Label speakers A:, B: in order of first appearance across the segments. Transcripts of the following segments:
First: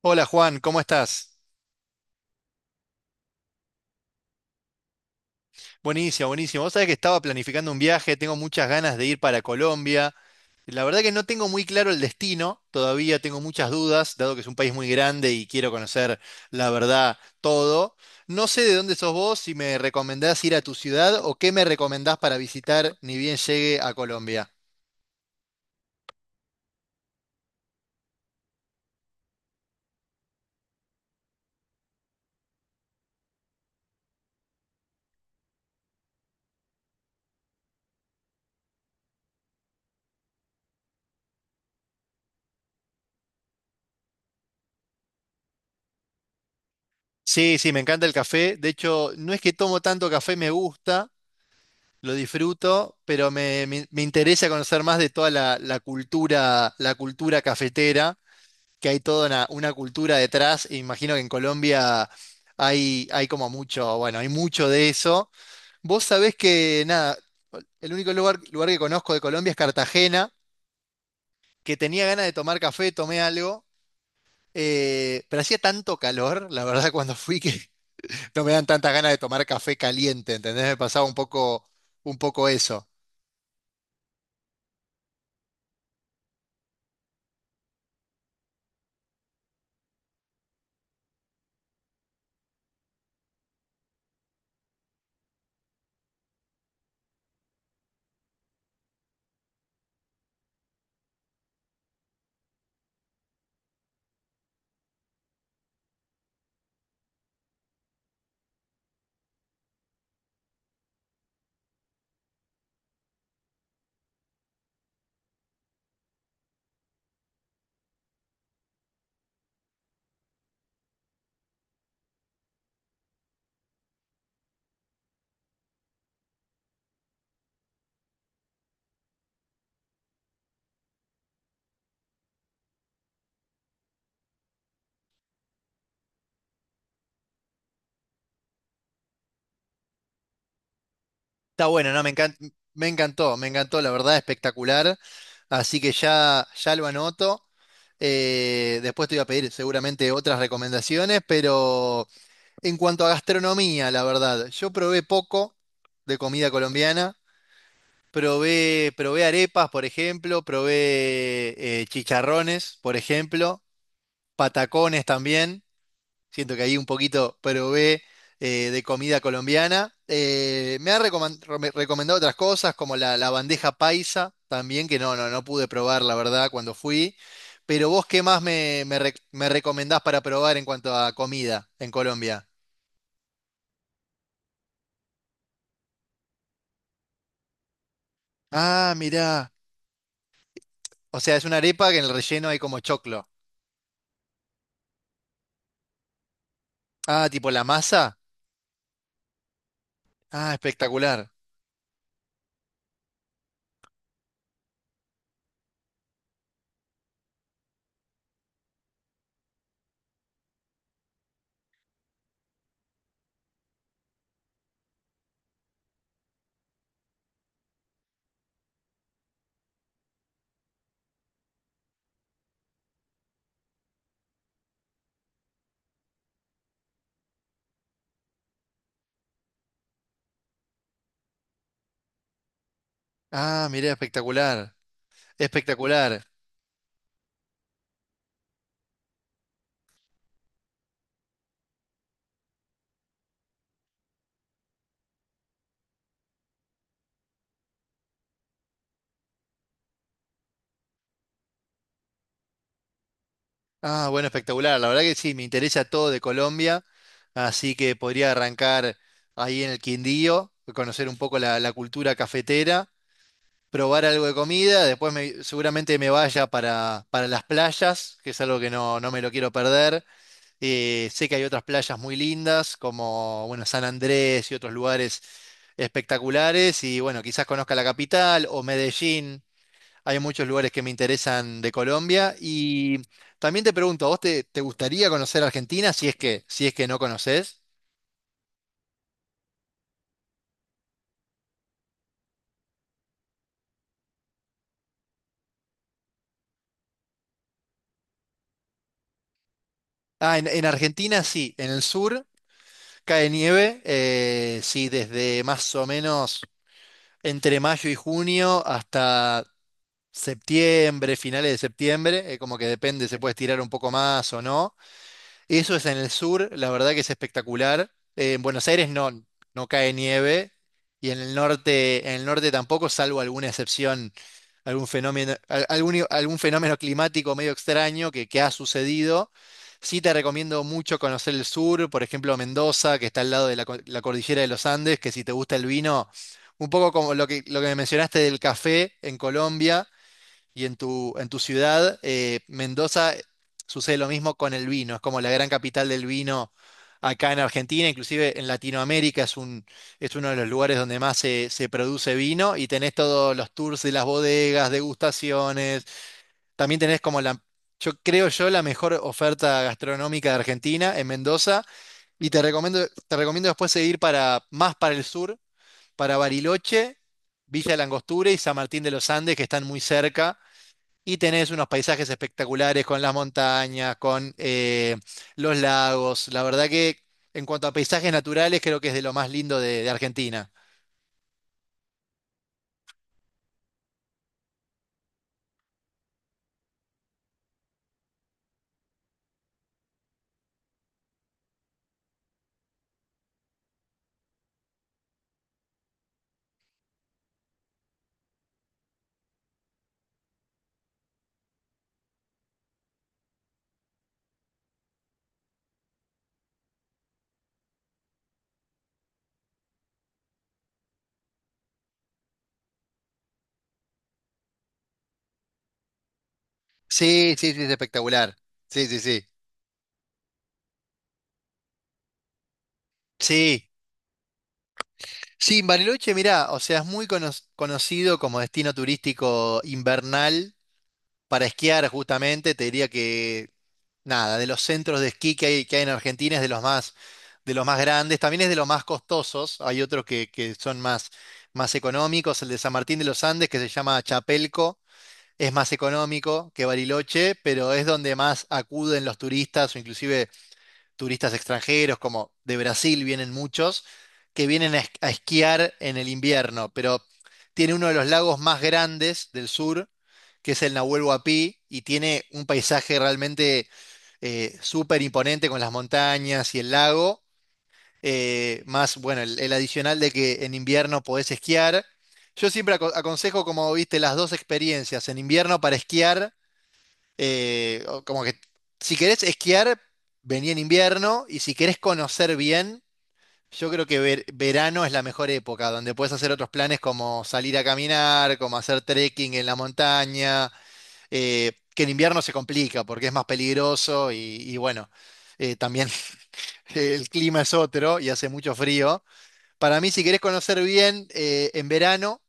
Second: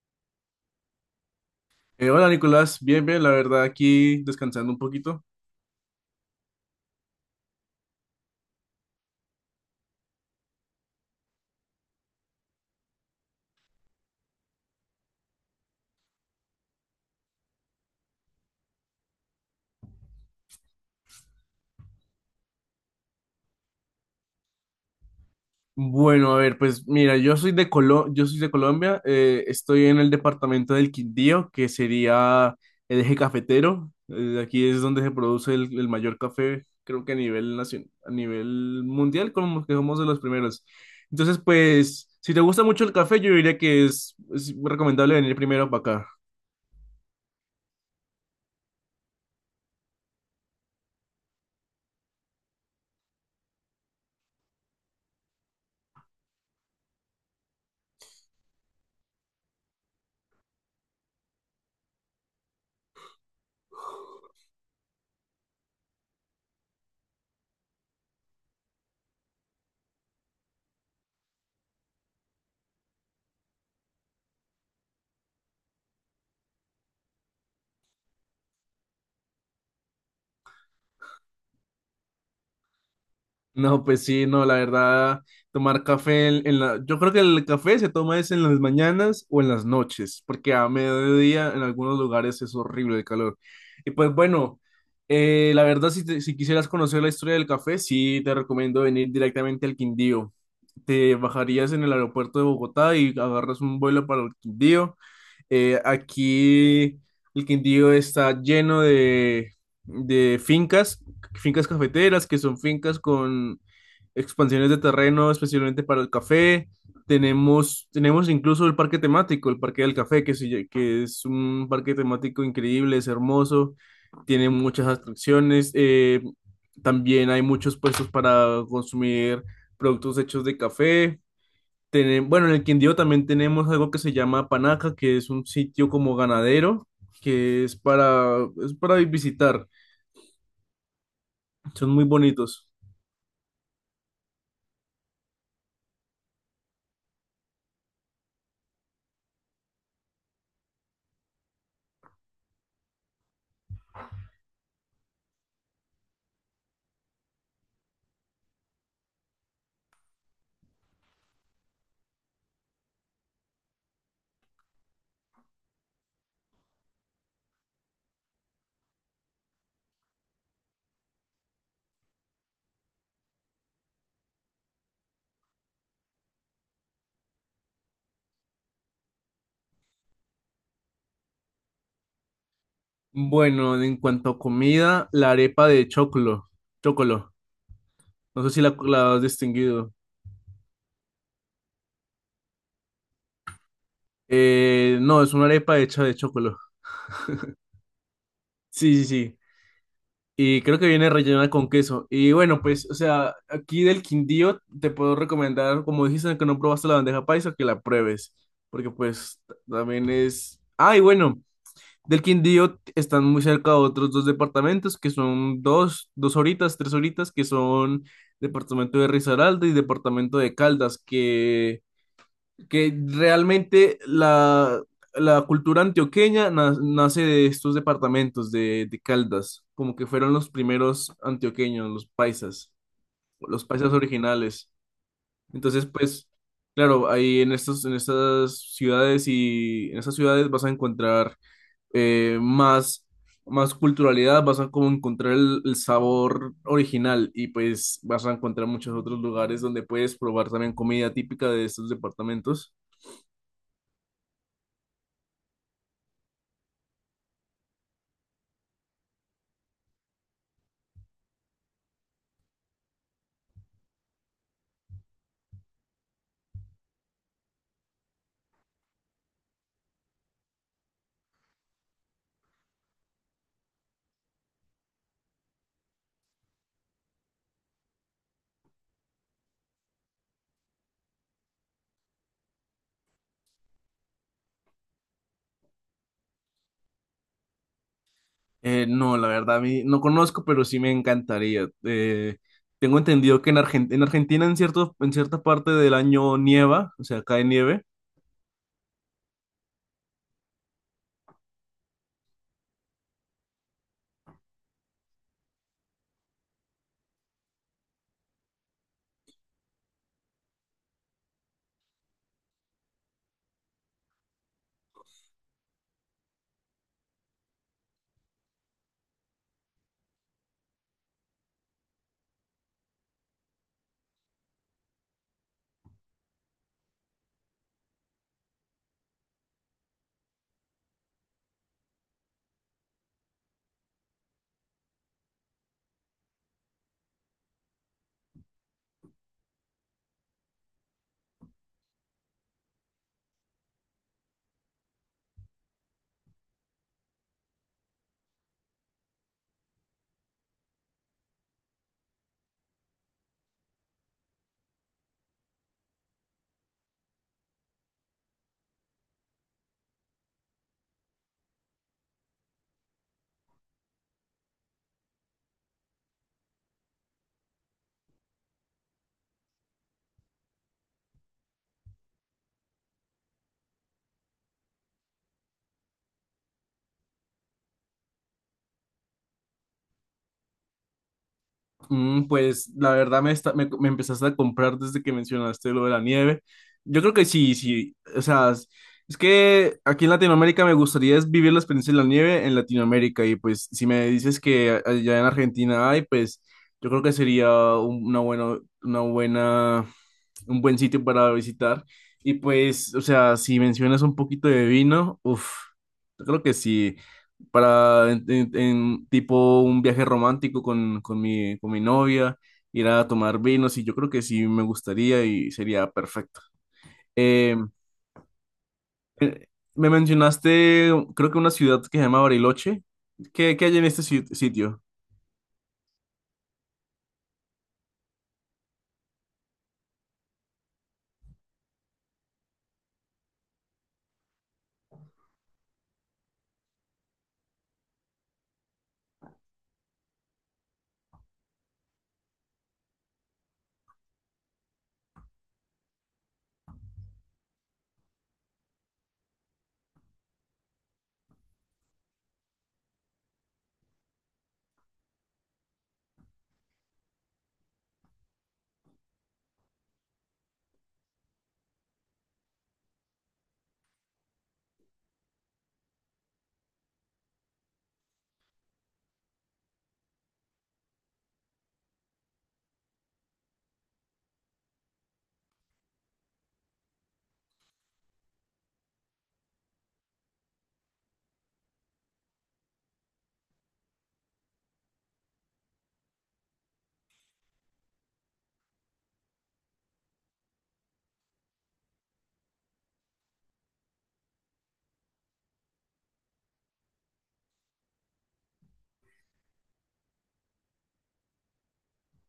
A: Hola Juan, ¿cómo estás?
B: Hola Nicolás, bien, bien, la verdad aquí descansando un poquito.
A: Buenísimo, buenísimo. Vos sabés que estaba planificando un viaje, tengo muchas ganas de ir para Colombia. La verdad que no tengo muy claro el destino, todavía tengo muchas dudas, dado que es un país muy grande y quiero conocer la verdad todo. No sé de dónde sos vos, si me recomendás ir a tu ciudad o qué me recomendás para visitar ni bien llegue a Colombia.
B: Bueno, a ver, pues mira, yo soy de Colombia. Estoy en el departamento del Quindío, que sería el eje cafetero. Aquí es donde se produce el mayor café, creo que a nivel mundial, como que somos de los primeros. Entonces, pues, si te gusta mucho el café, yo diría que es recomendable venir primero para acá.
A: Sí, sí, me encanta el café. De hecho, no es que tomo tanto café, me gusta, lo disfruto, pero me interesa conocer más de toda la cultura, la cultura cafetera, que hay toda una cultura detrás, e imagino que en Colombia hay como mucho, bueno, hay mucho de eso. Vos sabés que nada, el único lugar que conozco de Colombia es Cartagena, que tenía ganas de tomar café, tomé algo. Pero hacía tanto calor, la verdad, cuando fui que no me dan tantas ganas de tomar café caliente, ¿entendés? Me pasaba un poco eso.
B: No, pues sí, no, la verdad, tomar café en yo creo que el café se toma es en las mañanas o en las noches, porque a mediodía en algunos lugares es horrible el calor. Y pues bueno, la verdad, si quisieras conocer la historia del café, sí te recomiendo venir directamente al Quindío. Te bajarías en el aeropuerto de Bogotá y agarras un vuelo para el Quindío. Aquí el Quindío está lleno de fincas, fincas cafeteras, que son fincas con expansiones de terreno especialmente para el café. Tenemos incluso el parque temático, el Parque del Café, que es un parque temático increíble, es hermoso, tiene muchas atracciones. También hay muchos puestos para consumir productos hechos de café bueno, en el Quindío también tenemos algo que se llama Panaca, que es un sitio como ganadero, que es para, es para visitar.
A: Está
B: Son
A: bueno, ¿no?
B: muy bonitos.
A: Me encantó, me encantó, la verdad, espectacular. Así que ya, ya lo anoto. Después te voy a pedir seguramente otras recomendaciones, pero en cuanto a gastronomía, la verdad, yo probé poco de comida colombiana. Probé arepas, por ejemplo, probé chicharrones, por ejemplo, patacones también. Siento que ahí un poquito probé de comida colombiana. Me han recomendado otras cosas, como la bandeja paisa también, que no pude probar, la verdad, cuando fui. Pero vos, ¿qué más me recomendás para probar en cuanto a comida en Colombia?
B: Bueno, en cuanto a comida, la arepa de choclo, chocolo. No sé si
A: Ah,
B: la has
A: mirá.
B: distinguido.
A: O sea, es una arepa que en el relleno hay como choclo.
B: No, es una arepa hecha de chocolo.
A: Ah, tipo la masa.
B: Sí, sí, sí.
A: Ah,
B: Y creo que viene
A: espectacular.
B: rellena con queso. Y bueno, pues, o sea, aquí del Quindío te puedo recomendar, como dijiste que no probaste la bandeja paisa, que la pruebes. Porque pues también es... Ah, y bueno, del Quindío están muy cerca otros dos departamentos, que son dos, dos horitas, tres horitas, que son departamento de Risaralda y departamento de Caldas, que realmente la cultura nace de estos departamentos de Caldas, como que fueron los primeros antioqueños, los
A: Ah, mirá,
B: paisas originales.
A: espectacular.
B: Entonces,
A: Espectacular.
B: pues, claro, ahí en estas ciudades y en esas ciudades vas a encontrar eh, más, más culturalidad, vas a como encontrar el sabor original y pues vas a encontrar muchos otros lugares donde puedes probar también comida típica de estos departamentos.
A: Ah, bueno, espectacular. La verdad que sí, me interesa todo de Colombia, así que podría arrancar ahí en el Quindío, conocer un poco la cultura cafetera, probar algo de comida, seguramente me vaya para las playas, que es algo que no me lo quiero perder. Sé que hay otras playas muy lindas, como bueno, San Andrés y otros lugares espectaculares, y bueno, quizás conozca la capital o Medellín. Hay muchos lugares que me interesan de Colombia y también te pregunto, ¿a vos te gustaría conocer Argentina si es que, si es que no conocés?
B: No, la verdad, a mí no conozco, pero sí me encantaría. Tengo entendido en Argentina en en cierta parte del año nieva, o sea, cae nieve.
A: Ah, en Argentina sí, en el sur cae nieve, sí, desde más o menos entre mayo y junio hasta septiembre, finales de septiembre, como que depende, se puede estirar un poco más o no. Eso es en el sur, la verdad que es espectacular. En Buenos Aires no, no cae nieve y en el norte tampoco, salvo alguna excepción, algún fenómeno, algún, algún fenómeno climático medio extraño que ha sucedido. Sí te recomiendo mucho conocer el sur, por ejemplo Mendoza, que está al lado de la cordillera de los Andes, que si te gusta el vino, un poco como lo que me mencionaste del café en Colombia. Y en en tu ciudad, Mendoza, sucede lo mismo con el vino. Es como la gran capital del vino acá en Argentina, inclusive en Latinoamérica es un, es uno de los lugares donde más se produce vino y tenés todos los tours de las bodegas, degustaciones. También tenés como yo creo yo, la mejor oferta gastronómica de Argentina en Mendoza. Y te recomiendo después seguir más para el sur, para Bariloche. Villa de la Angostura y San Martín de los Andes, que están muy cerca, y tenés unos paisajes espectaculares con las montañas, con los lagos. La verdad que en cuanto a paisajes naturales, creo que es de lo más lindo de Argentina.
B: Mm, pues la verdad me empezaste a comprar desde que mencionaste lo de la nieve. Yo creo que sí, sí. O sea, es que aquí en Latinoamérica me gustaría es vivir la experiencia de la nieve en Latinoamérica. Y pues si me dices que allá en Argentina hay, pues yo creo que sería una buena, un buen sitio para visitar. Y pues, o sea, si mencionas un poquito de vino, uff, yo creo que sí para en tipo un viaje romántico con, con mi novia, ir a tomar vinos y yo creo que sí me gustaría y sería perfecto.
A: Sí, sí,
B: Eh,
A: sí, es espectacular. Sí, sí, sí.
B: me mencionaste, creo que una ciudad que se llama Bariloche. ¿Qué, qué
A: Sí.
B: hay en este sitio?
A: Sí, Bariloche, mirá, o sea, es muy conocido como destino turístico invernal, para esquiar justamente, te diría que nada, de los centros de esquí que hay en Argentina es de los más grandes, también es de los más costosos, hay otros que son más, más económicos, el de San Martín de los Andes que se llama Chapelco, es más económico que Bariloche, pero es donde más acuden los turistas o inclusive turistas extranjeros, como de Brasil vienen muchos, que vienen a esquiar en el invierno, pero tiene uno de los lagos más grandes del sur, que es el Nahuel Huapi, y tiene un paisaje realmente súper imponente con las montañas y el lago, más, bueno, el adicional de que en invierno podés esquiar. Yo siempre aconsejo, como viste, las dos experiencias, en invierno para esquiar o como que si querés esquiar, vení en invierno y si querés conocer bien, yo creo que verano es la mejor época, donde puedes hacer otros planes como salir a caminar, como hacer trekking en la montaña, que en invierno se complica porque es más peligroso y bueno, también el clima es otro y hace mucho frío. Para mí, si querés conocer bien, en verano...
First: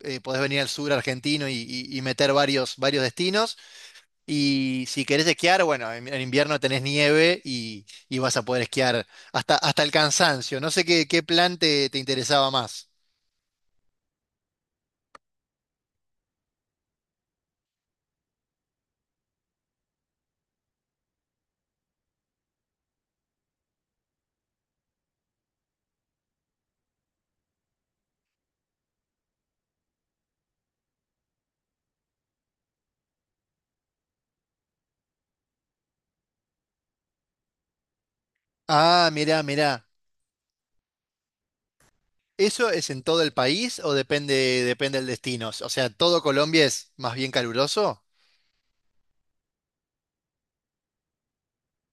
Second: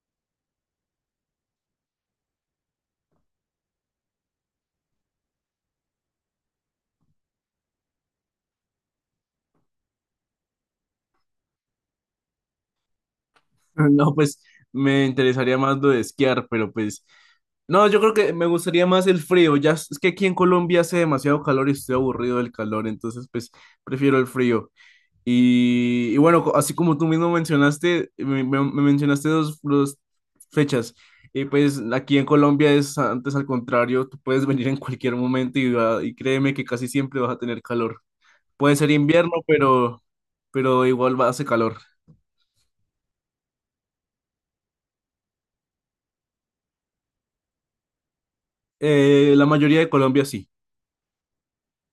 A: podés venir al sur argentino y meter varios, varios destinos. Y si querés esquiar, bueno, en invierno tenés nieve y vas a poder esquiar hasta, hasta el cansancio. No sé qué, qué plan te interesaba más.
B: No, pues me interesaría más lo de esquiar, pero pues... No, yo creo que me gustaría más el frío. Ya es que aquí en Colombia hace demasiado calor y estoy aburrido del calor, entonces pues prefiero el frío. Y bueno, así como tú mismo mencionaste, me mencionaste dos, dos fechas. Y pues aquí en Colombia es antes al contrario, tú puedes venir en cualquier momento y, y créeme que casi siempre vas a tener calor. Puede ser
A: Ah,
B: invierno,
A: mirá, mirá.
B: pero igual va, hace calor.
A: ¿Eso es en todo el país o depende, depende del destino? O sea, ¿todo Colombia es más bien caluroso?
B: La mayoría de Colombia sí,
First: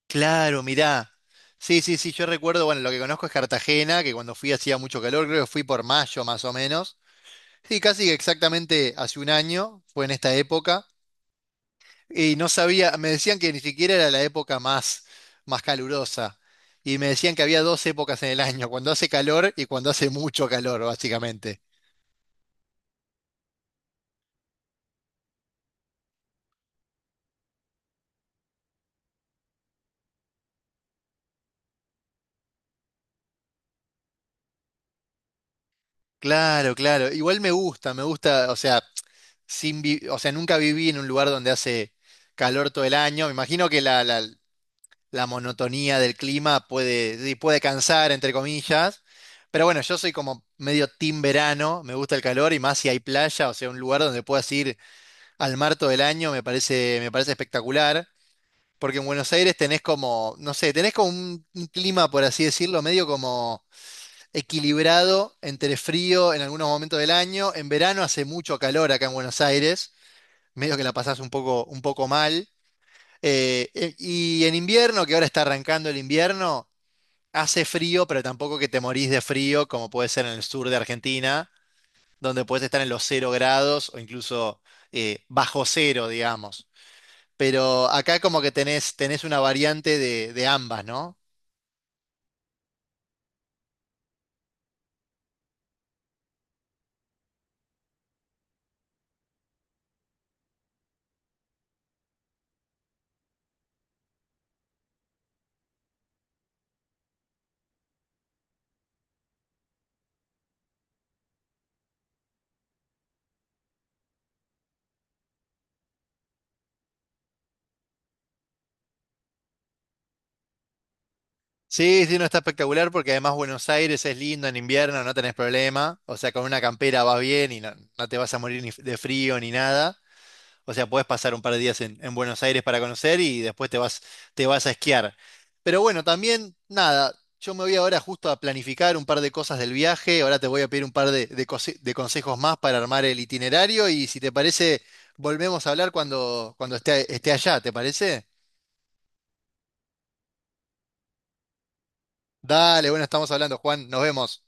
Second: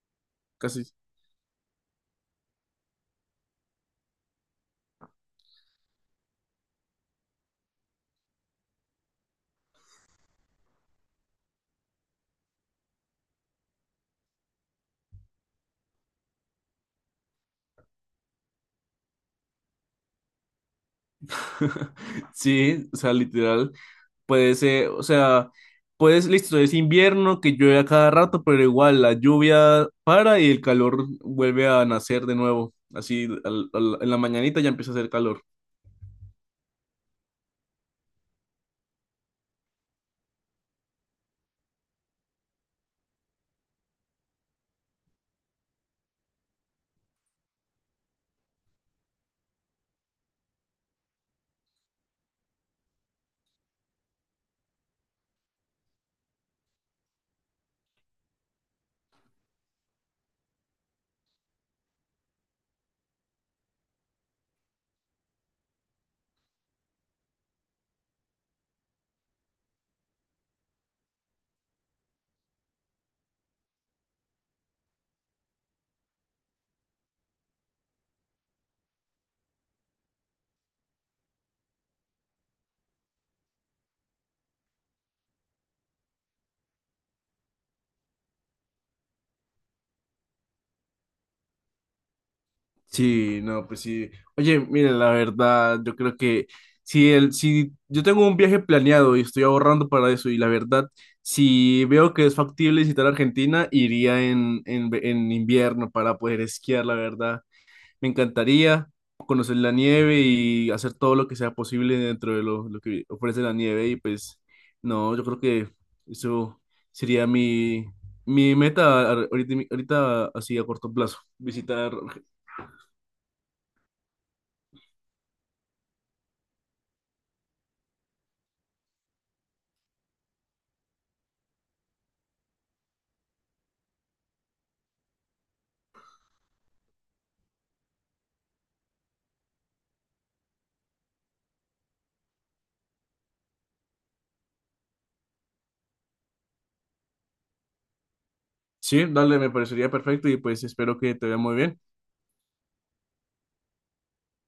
A: Claro,
B: casi.
A: mirá. Sí, sí, sí, yo recuerdo, bueno, lo que conozco es Cartagena, que cuando fui hacía mucho calor, creo que fui por mayo más o menos. Sí, casi exactamente hace un año, fue en esta época. Y no sabía, me decían que ni siquiera era la época más, más calurosa. Y me decían que había dos épocas en el año, cuando hace calor y cuando hace mucho calor, básicamente.
B: Sí, o sea, literal. Puede ser, o sea, puedes, listo, es invierno que llueve a cada rato, pero igual la lluvia para y el calor vuelve a nacer de nuevo. Así, en la mañanita ya empieza a hacer calor.
A: Claro, claro. Igual me gusta, o sea, sin vi- o sea, nunca viví en un lugar donde hace calor todo el año. Me imagino que la monotonía del clima puede, sí, puede cansar, entre comillas. Pero bueno, yo soy como medio team verano, me gusta el calor y más si hay playa, o sea, un lugar donde puedas ir al mar todo el año me parece espectacular, porque en Buenos Aires tenés como, no sé, tenés como un clima, por así decirlo, medio como equilibrado entre frío en algunos momentos del año. En verano hace mucho calor acá en Buenos Aires, medio que la pasás un poco mal. Y en invierno, que ahora está arrancando el invierno, hace frío, pero tampoco que te morís de frío, como puede ser en el sur de Argentina, donde puedes estar en los 0 grados o incluso bajo cero, digamos, pero acá como que tenés, tenés una variante de ambas, ¿no?
B: Sí, no, pues sí. Oye, mire la verdad, yo creo que si yo tengo un viaje planeado y estoy ahorrando para eso, y la verdad, si veo que es factible visitar Argentina, iría en invierno para poder esquiar, la verdad. Me encantaría conocer la nieve y hacer todo lo que sea posible dentro de lo que ofrece la nieve. Y pues, no, yo creo que eso sería mi, ahorita, ahorita así a corto plazo. Visitar.
A: Sí, sí, no está espectacular porque además Buenos Aires es lindo en invierno, no tenés problema, o sea, con una campera vas bien y no, no te vas a morir ni de frío ni nada. O sea, podés pasar un par de días en Buenos Aires para conocer y después te vas a esquiar. Pero bueno, también, nada, yo me voy ahora justo a planificar un par de cosas del viaje. Ahora te voy a pedir un par de, de consejos más para armar el itinerario y si te parece, volvemos a hablar cuando, cuando esté, esté allá, ¿te parece?
B: Sí, dale, me parecería perfecto y pues espero que te vea muy bien.
A: Dale, bueno, estamos hablando, Juan, nos vemos.